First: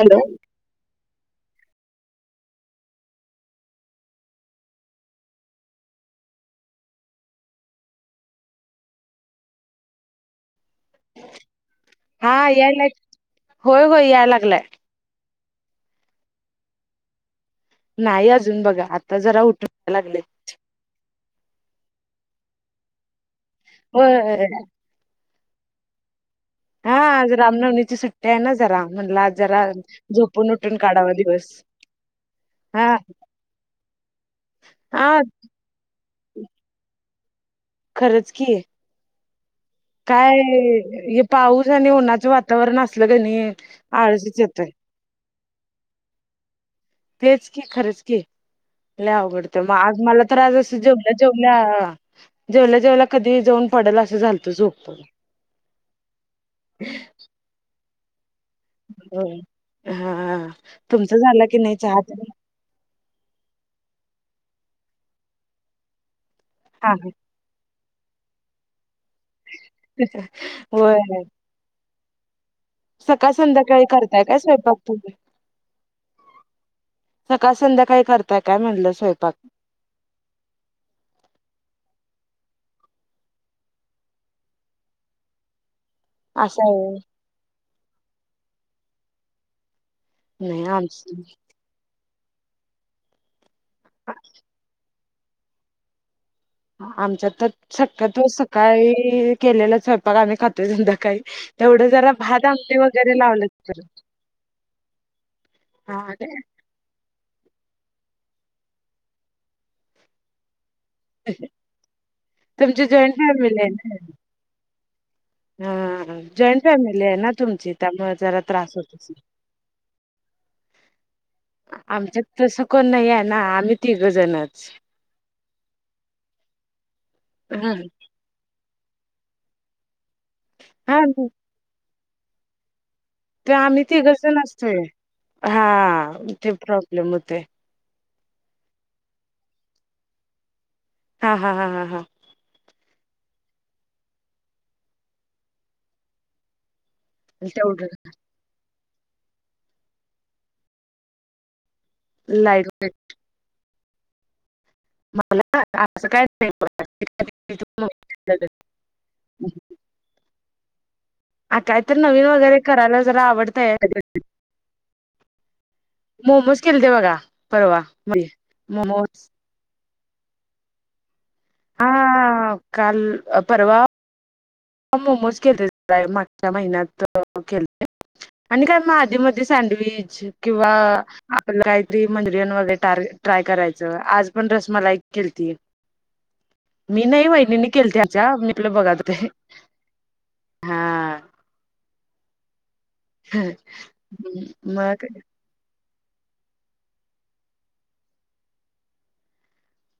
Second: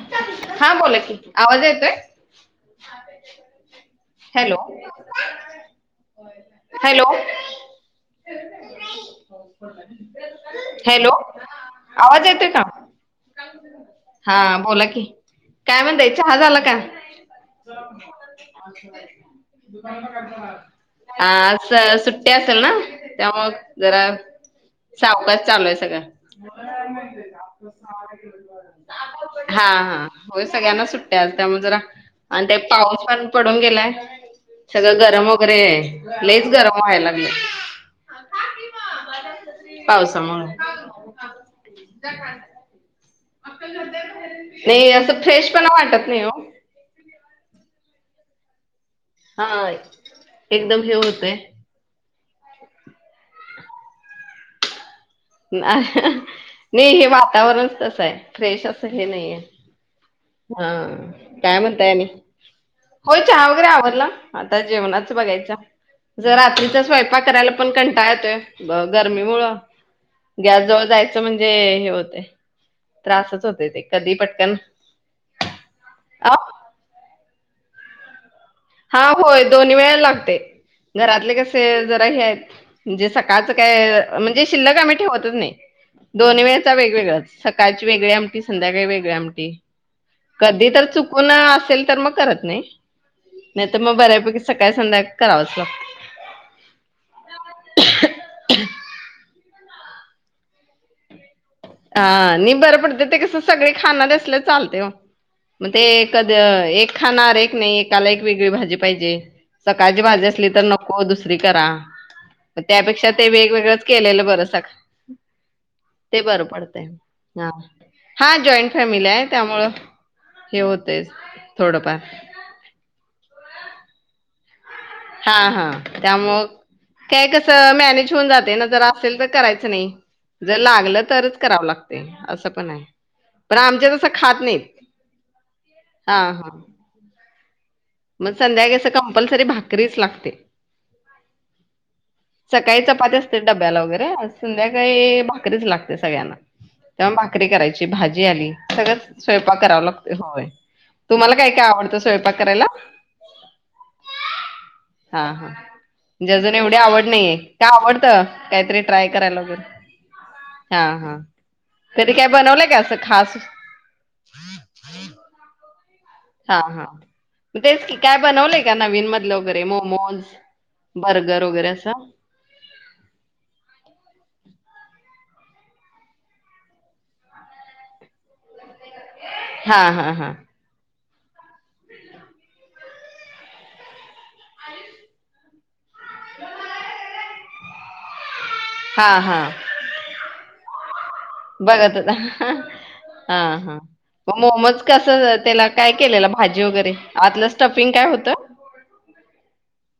Hello. हा बोला की, आवाज येतोय? हॅलो. हॅलो. हॅलो, आवाज हा येतो का? यायला होय होय याय हा. लागलाय बोला की, काय म्हणताय, चहा झाला का? [unintelligible] हा नाही अजून बघा आता जरा उठून लागले अआज सुट्टी असेल ना, त्यामुळ जरा होय सावकाश चालू आहे सगळं. हा आज रामनवमी ची सुट्टी आहे ना जरा, म्हटलं आज जरा हा हा, होय झोपून उठून सगळ्यांना काढावा सुट्ट्या आज, दिवस त्यामुळे जरा, आणि ते हा पाऊस पण पडून गेलाय सगळं हा गरम वगैरे, लईच गरम व्हायला लागलंय. खरंच की, काय पावसामुळे. हे पाऊस आणि उन्हाचं वातावरण अस सलं क णै, आळसच येतोय. नाही असं फ्रेश पणा वाटत नाही ओ. तेच की, खरंच की, लय अवघडतंय, मग हा आज मला तर आज असं एकदम हे जेवलं होतय जेवल्या जेवला जेवला कधी जाऊन पडेल असं झालतं, झोपून नाही हे वातावरण कसं आहे, फ्रेश असं हे होय नाहीेये. हा, तुमचं झालं की काय नाही म्हणताय चहा आनी? तेन? होय चहा वगैरे आवरला, आता जेवणाच बघायचं, जर रात्रीचा हा स्वयंपाक करायला पण कंटाळ येतोय, गरमीमुळ हा गॅस जवळ होय जायचं म्हणजे हे होतय. सकाळ त्रासच होतय -संध्याकाळी ते कधी करताय काय पटकन स्वयंपाक? [inaudible] अहो सकाळ संध्याकाळी करत ताय काय म्हणलं? हा स्वयंपाक होय दोन्ही वेळेला लागतय, घरातले कसे जरा हे आहेत म्हणजे सकाळचं काय, म्हणजे शिल्लक आमी ठेवतच नाही. दोन असं वेळचा आहे वेगवेगळ, सकाळची वेगळी आमटी, संध्याकाळी वेगळी आमटी. नाही कधी तर आमचं चुकून असेल तर मग करत नाही. नाही तर मग बऱ्यापैकी सकाळी -संध्याकाळ करावंच लागत. आमच्यात तर शक्यतो सकाळी केलेला स्वयंपाक आम्ही खातोय संध्याकाळी. तेवढं जरा हा भात नि आमटी बरं पडतय वगैरे ते कसं, लावलं सगळे तर खानारे आसले तर चालतय ओ. मग ते हा कधी एक खाणार एक नाही, एकाला एक वेगळी भाजी पाहिजे. सकाळची भाजी असली तर नको. नको दुसरी करा, मग तुमची त्यापेक्षा जॉईंट ते फॅमिली आहे वेगवेगळंच ना केलेलं बरं सगळ्यांना. हा, जॉईंट फॅमिली आहे ना तुमची त्यामुळे हा, जरा त्रास जॉईंट होत फॅमिली असेल हाय, त्यामुळं हे होतेयच थोडंफार आमच्यात तसं कोण नाही आहे ना आम्ही तिघं जणच. हा-हा त्यामुळ काय कस हा मॅनेज होऊन जाते ना जरा असेल तर करायचं नाही. जर हा लागलं तरचं करावं लागते असं पण आहे. ते पण आम्ही आमच्यात असं तिघंजण खात नाहीत. असतोय, हा हां, ते हां. प्रॉब्लेम होतेय. मग संध्याकाळी कसं कंपल्सरी भाकरीच लागते. हां-हां-हां-हां. सकाळी चपाती असते डब्याला वगैरे, संध्याकाळी भाकरीच लागत्या सगळ्यांना. तेव्हा भाकरी तेवढं करायची, भाजी आली. सगळंच स्वयंपाक करावं लागतं होय. तुम्हाला काय काय आवडतं स्वयंपाक करायला. लाईट हा हा असं काय म्हणजे अजुनही नाही का आवड नाहीये, का आवडतं काहीतरी ट्राय करायला वगैरे हा हा. आ कायतरी कधी काय नवीन वगैरे बनवलंय का असं करायला जरा खास आवडतयं. हा हा बघा परवा तेच की काय मध्ये बनवलेय का नवीन मोमोज मधलं ते मोमोज, बर्गर वगैरे हा असं काल परवा मोमोज केलत, मागच्या महिन्यात केलते आणि काय मग कधीमधी हा हा सँडविच हा किंवा आपलं काहीतरी मंचुरियम वगैरे ट्राय करायचं, आज पण रसमलाई केलती. मी नाही वहिणीनी केलती आमच्या, मी आपला हा बघालतो ते. हा बघत होता. हा हा मग मोमोज मग कसं तेलात काय केलेला भाजी वगैरे, आतलं स्टफिंग काय होतं.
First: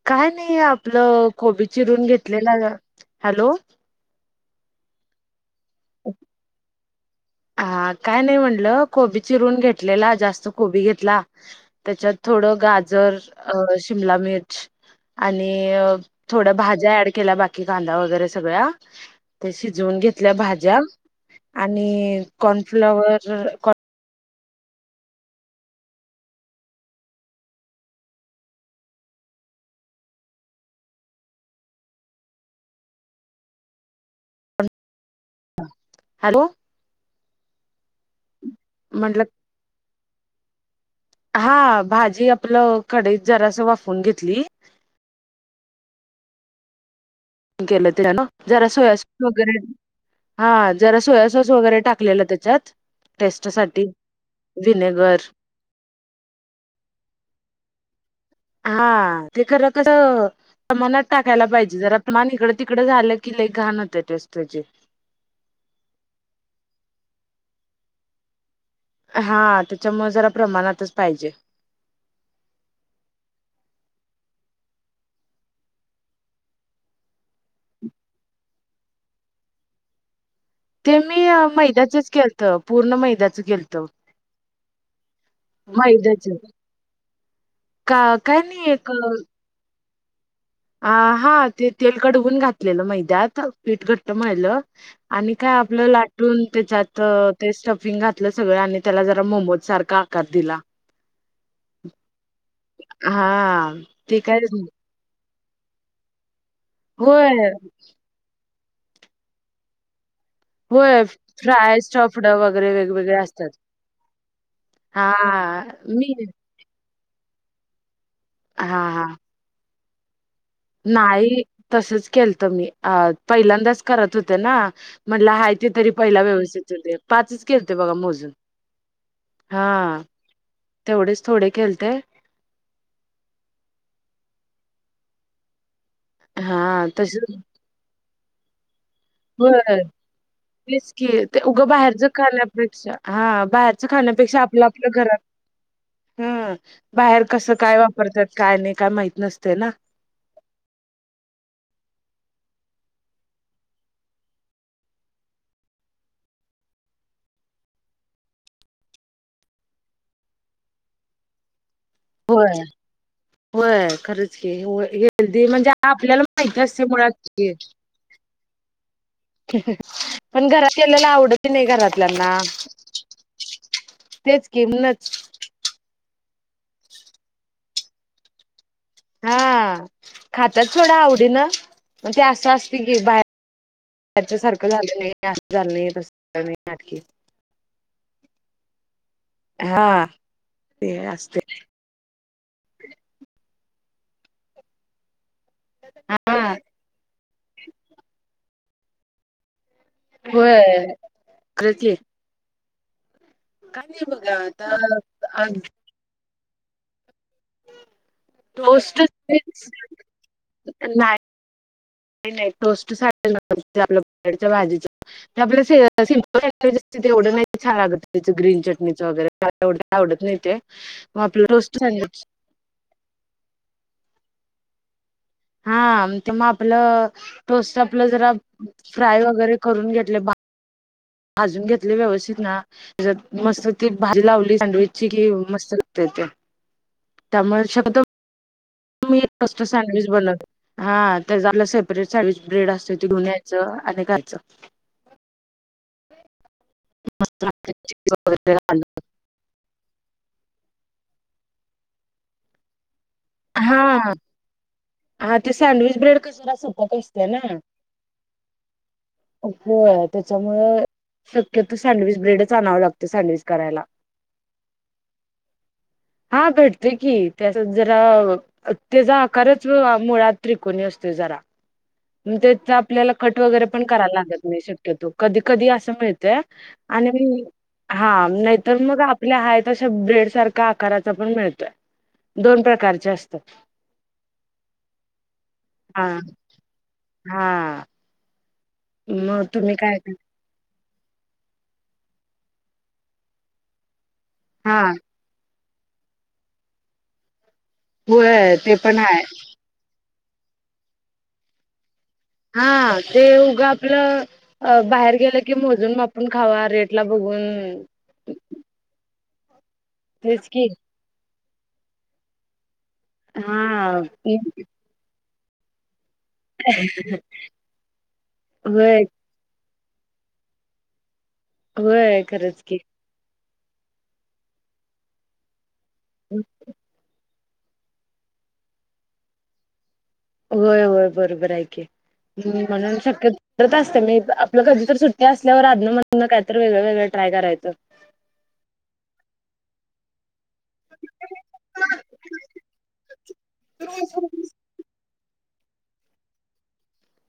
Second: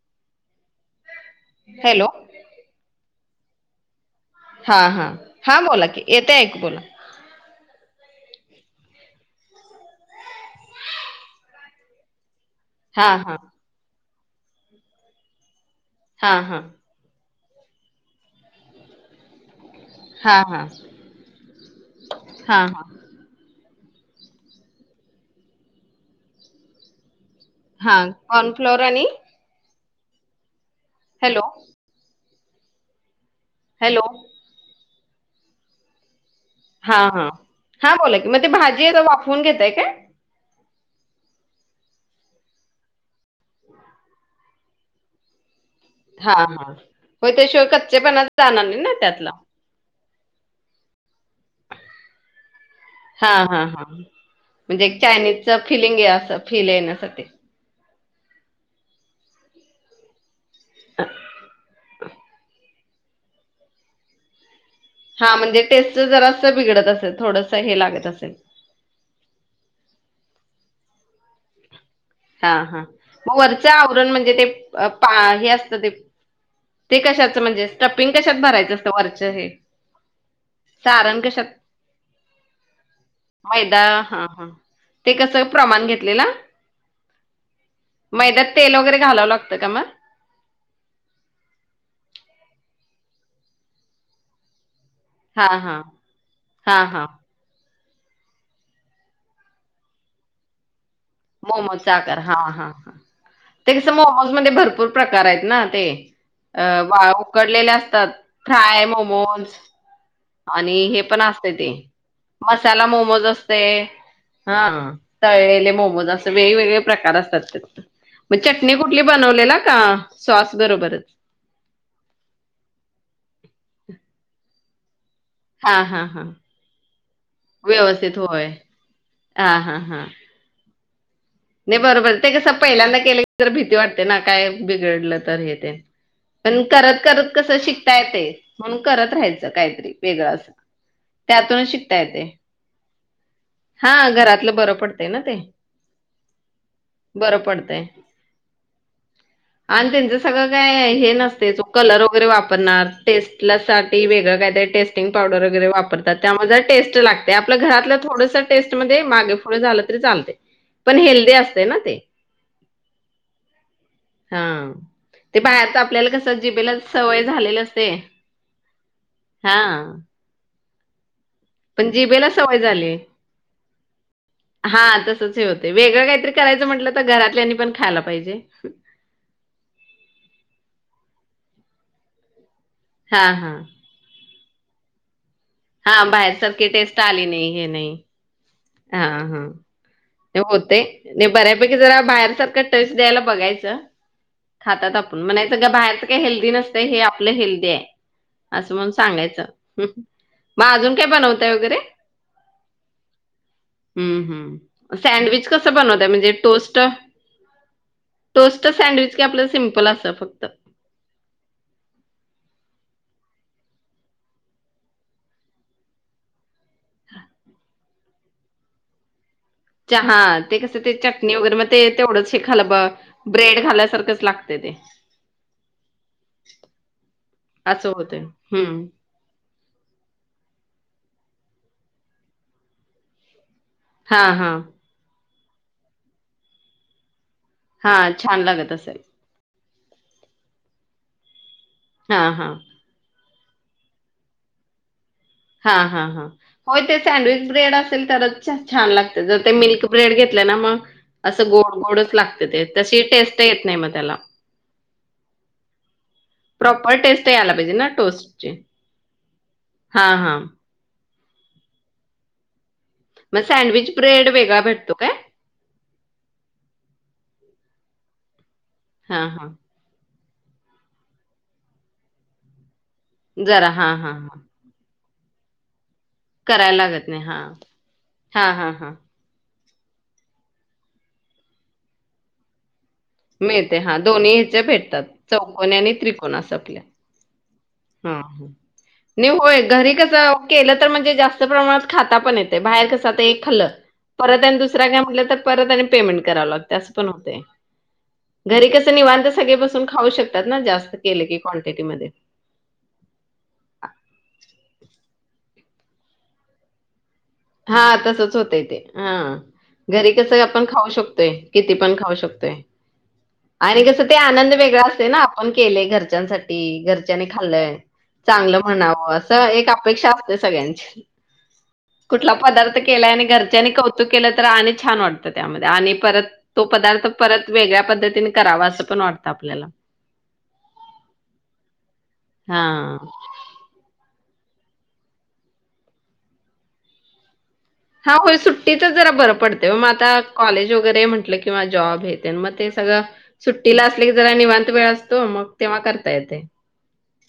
काय नाही आपलं कोबी हॅलो चिरून घेतलेलं. हॅलो. हा-हा-हा बोला की येतेय, ऐकू बोला. हा काय नाही म्हणलं कोबी चिरून घेतलेला, जास्त कोबी घेतला त्याच्यात थोडं हा गाजर हा जर शिमलामिर्च आणि हा थोडं हा भाज्या ऍड केल्या बाकीचं. की कांदा वगैरे संगळ्या ते शिजवून हा घेतल्या हा हा भाज्या. आणि हा कॉर्नफ्लॉवर हा कॉर्नफ्लॉवर आणि हॅलो. हॅलो. हॅलो. हा-हा-हा बोला की मग ती भाजी म्हटलं वाफवून घेताय काय. हा भाजी आपलं कढईत जरांस वाफवून घेतली. हा -हा हो त्याशिवाय केलं त्याला ना कच्चेपणा जाणार जरा नाही ना सोया सॉस त्यातला. वगैरे हा जरा सोया सॉस वगैरे टाकलेलं त्याच्यात. टेस्ट साठी हा-हा-हा म्हणजे एक विनेगर चायनीजच फिलिंग आहे असं फील येण्यासाठी. हा. ते खरं खरं सामानात टाकायला पाहिजे जरा. प्रमाण इकडं तिकडं झालं कि लई घाण होतं. ते स्ट्रीचिंग. हा म्हणजे टेस्ट जरां असं बिघडत असेल, थोडंस हे लागत असेल. हा त्याच्यामुळे जरा प्रमाणातच पाहिजे. हा हा मग वरचं आवरण म्हणजे, ते पा हे असतं ते ते कशाचं म्हणजे स्टपिंग कशात भरायचं असतं वरचं हे ते सारण मी कशात मैद्याचंच केलतं पूर्ण मैद्याचं केलतं. मैदा हा, हा. ते कसं प्रमाण मैद्याच घेतलेला. का काय मैद्यात नाही तेल वगैरे घालावं लागतं का मग? आ हा ते तेल कडवून घातलेलं, मैद्यात पीठ घट्ट मळलं. आणि काय हां हां. आपलं लाटून हां त्याच्यात हां. ते स्टफिंग घातलं सगळं, आणि त्याला जरा मोमोज सारखा आकार दिला. मोमोज चा आकार हा हां हा ते कस, ते मोमोज काय मध्ये भरपूर प्रकार आहेत ना, ते वाड होय उकडलेले असतात, फ्राय मोमोज, आणि हे होय पण असते ते, फ्राय स्टफड वगैरे मसाला वेगवेगळे मोमोज असतात. असते. हा ह हा तळलेले मोमोज मी असं वेग वेगळे प्रकार असतात. त्यात हा चटनी कुठली हा बनलेल का स्वास ब नाही तसच केलत मी. अ पहिल्यांदाच करत होते ना. म्हटलं आहे ते हां तरी हां पहिला हां. व्यवस्थित होऊदे. पाचच केलथे बघा मोजून. ह, हा, हां. तेवढेच थोडे नाही केलथे. बरोबर ते कसं पहिल्यांदा केले तर भीती वाटते ना. काय बिघडलं तर हे ते. पण हा करत, तस करत कसं शिकता येत. म्हणून करत राहायचं होय काहीतरी वेगळं असं. तेच की, ते उगं त्यातूनच शिकता बाहेरच येते खाण्यापेक्षा, हा बाहेरच हा खाण्यापेक्षा घरातलं आपलं बरं आपलं पडतंय घरात. ना ते हम् बाहेर बरं कसं काय पडतंय. वापरतात. काय नाही काय माहीत नसते ना. आणि त्यांचं सगळं काय हे नसते. कलर वगैरे वापरणार टेस्ट साठी वेगळं काय टेस्ट टेस्टिंग पावडर वगैरे वापरतात. त्यामध्ये टेस्ट लागते, आपल घरातल थोडस टेस्ट मध्ये मागे पुढे झालं तरी चालते. पण हेल्दी असते ना ते. होय. होय खरंच की, हा. ते हेल्दी म्हणजे बाहेरच आपल्याला कसं माहती जिबेला असते. सवय मुळात ते झालेली असते [inaudible] हां, पण घरात केलेलं आवडत नाही पण जिबेला घरातल्यांना सवय झाली. तेच की हा म्हणच तसच हे होत. ते वेगळं काहीतरी करायचं म्हटलं तर, घरातल्यानी पण खायला पाहिजे. हा खाताात थोडं आवडीन, पण ते असं असते की बाहेर हां, हां. त्याच सारखं झालं नाही. हेए आसं झालं. नाही हा तस बाहेर नाही सारखी टेस्ट नाटकी आली नाही हे नाही. हा हा हा ते होतेय ते बऱ्यापैकी ते जरा बाहेर सारख टेस्ट द्यायला बघायच, खातात आपलं म्हणाच. सगळं बाहेरच काही हा हेल्दी नसतं, हे आपलं हेल्दी आहे. असं म्हण सांगायचं हू. मग होय अजून काय? बनवताय खरंच वगैरे. की काय नाही हम्म बघा हम् सँडविच आता कसं बनवत्यात, म्हणजे टोस्ट. टोस्ट सँडविच का? आपलं सिम्पल असत फक्त. नाही नाही टोस्ट सँडविच [unintelligible] आपल्या बटाट्याच्या भाजीचा. आपल्या सिंपल सँडवेज असते, तेवढं नाही छान लागत, त्याच ग्रीन चटणीचं वगैरे. मला तेवढं चहा आवडत नाही ते, मग आपलं रोस्ट सँडविच खालं ब ब्रेड खाल्या सारखंच लागतं ते हा, ते मग आपलं टोस्ट, असं आपलं होतंय जरा हम्म. फ्राय वगैरे करून घेतलं, बा भाजून घेतले व्यवस्थित, ना? त्याच्यात मस्त ती हा भाजी हा लावली, सँडविच चीकेव मस्त लागते त्या त्यामुळे, हा शकतो छान लागत असेल मी, फर्स्ट सँडविच बनवत... हा, तर झालं स ब्रेड, हा सँडविच हा ब्रेड असते, ती कडून यायचं आणि खायचं हा, हा, हा... हो, ते सँडविच ब्रेड असेल तरच छान लागते जर ते मिल्क ब्रेड घेतलं ना, मग असं गोड-गोडच लागते ते, तशी टेस्ट ते येत नाही हा मग त्याला हा ते सँडविच ब्रेड कसं, जरा सपक प्रॉपर टेस्ट असतं ना, यायला पाहिजे टोस्टची होतं हा हा त्याच्यामुळे? शक्यतो सँडविच ब्रेडच आणावं लाग मग सँडविच ब्रेड वेगळा भेटतो काय? हा, भेटतोय की त्यास, जरा त्याचा हा हा आकार मुळात त्रिकोणी असतोय, जरा ते [inaudible] आपल्याला कट वगैरे जरा पण हा हा करायला हा लागत नाही, शक्यतो, कधी-कधी असं मिळ त्या करायला लागत आणि नाही हा हा हा नाहीतर हा मग आपल्या आहे तशा ब्रेड आकाराचं पण मिळतोय, दोन प्रकारच्या अस मिळते हा, दोन्ही ह्याच्या भेटतात, चौकोनी आणि हा त्रिकोनी असं आपल्या हा हा, हा... नाही, मग होय, तुम्ही घरी काय कसं? केलं तर म्हणजे जास्त प्रमाणात खाता पण येतंय, बाहेर कसं, एक खाल्लं परत हा दुसरं काय म्हटलं तर परत आणि पेमेंट कराव लागते असं पण होतंय. होय घरी ते कसं पण हाय. निवांत, सगळे बसून खाऊ शकतात ना, जास्त केलं की क्वांन्टटी मध्ये... हा, ते उगंच आपलं अं, बाहेर गेलं की मोजून मापून खावा, रेटला बघून हा, तसंच होतंय ते, हा घरी कसं तेच की आपण खाऊ शकतोय... किती पण खाऊ शकतोय, हा आणि कसं, ते आनंद वेगळा असतोय ना... आपण केलं घरच्यांसाठी, घरच्यांनी खाल्लंय, चांगलं होय म्हणावं असं... एक अपेक्षा असते सगळ्यांची, होय कुठला खरंच पदार्थ की केला आणि घर घरच्यांनी कौतुक केलं तर अजून छान वाटतं, त्यामध्ये, आणि परत तो पदार्थ परत... वेगळ्या पद्धतीने करावं असं पण वाटतं आपल्याला होय, होय, बरोबर आहे की, हा. म्हणून शक्य तसंच मी आपलं कधीतरी सुट्टी असल्यावर अधून मधून काय तरी वेगळं वेगळं ट्राय करायचं... हा, होय, सुट्टीला जरा बरं पडतंय ओ, मग आता कॉलेज वगैरे म्हटलं किंवा जॉब, मग हे ते सगळं सुट्टीला असले की जरा निवांत वेळ असतो... हो मग तेव्हा करता येतंय...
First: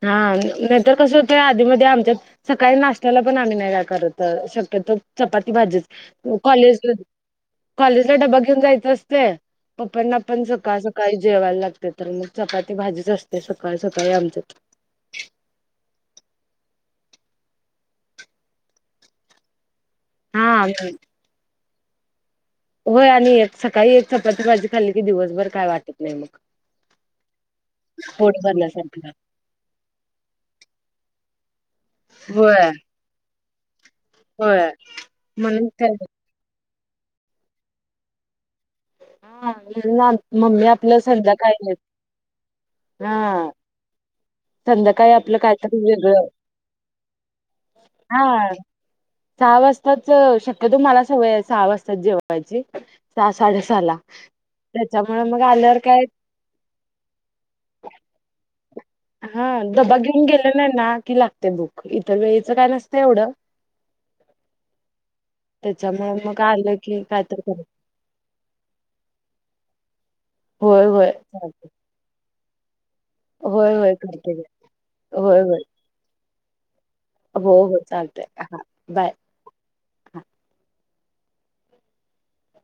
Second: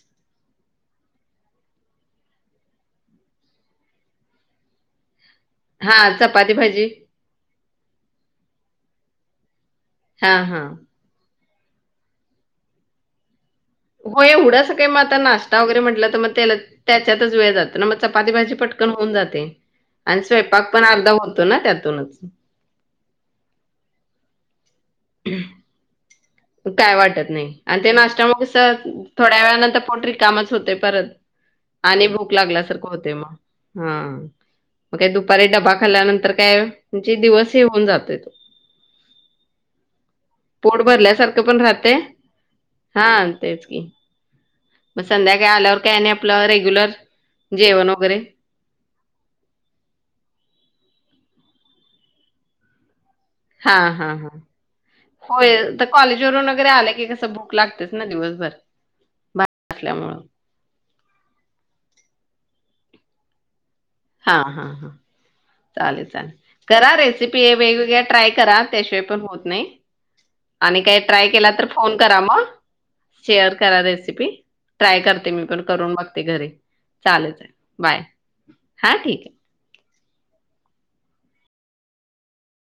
हा, नाहीतर कसं होतंय आधीमध्ये आमच्या... सकाळी नाश्त्याला पण आम्ही नाही काय करत, शक्यतो चपाती भाजी, हा चपाती भाजी कॉलेजला डबा घेऊन जायचं असतं पप्पांना हा पण हा सकाळ सकाळी जेवायला लागतंय तर मग चपाती भाजीच अस असते सकाळी सकाळी आमच्यात ते मग आता नाश्ता वगैरे म्हटलं तर मग तेला त्याच्यातच वेळ जातो ना मग चपाती भाजी पटकन होऊन जाते. आणि हा स्वयंपाक पण अर्धा होतो ना त्यातुनच होय आणि एक सकाळी एक चपाती भाजी खाल्ली की दिवसभर काय वाटत नाही मग काय वाटत नाही आणि ते पोट नाश्त्यामुळे कस भरल्यासारखं थोड्या वेळानंतर पोट रिकामच होते परत आणि भुक होय लागल्यासारख होते मग हां होय मग काय दुपारी म्हणून डबा तर खाल्ल्यानंतर काय म्हणजे दिवस हे होऊन जातयत हा मम्मी आपल सांगतात तु पण राहते हां तेच की मग संध्याकाळी आपल कायतरी आल्यावर काय आणि वेगळं आपलं रेग्युलर जेवण आहे वगैरे? आज सहा वाजताच शक्यतो मला सवय आहे सहा वाजता जेवायची सहा साडे सहा ला हं हं त्याच्यामुळे मग होय आल्यावर तर काय कॉलेजवरून वगैरे आले की कस भुक लागतेच ना दिवसभर हां बाहेर डबा असल्यामुळं. घेऊन गेलेला नाही ना कि लागते भुक इथल्या इथ काय नसते एवढ हां हां हां चालेल चालेल मग आलं करा की कायतर रेसिपी कर वेगवेगळ्या ट्राय करा त्याशिवाय पण होत नाही आणि होय काय होय ट्राय केला तर चालते फोन करा मग शेअर होय करा होय रेसिपी करते ट्राय करते होय मी होय पण करून बघते घरी हो हो चालते हां हां ठीक आहे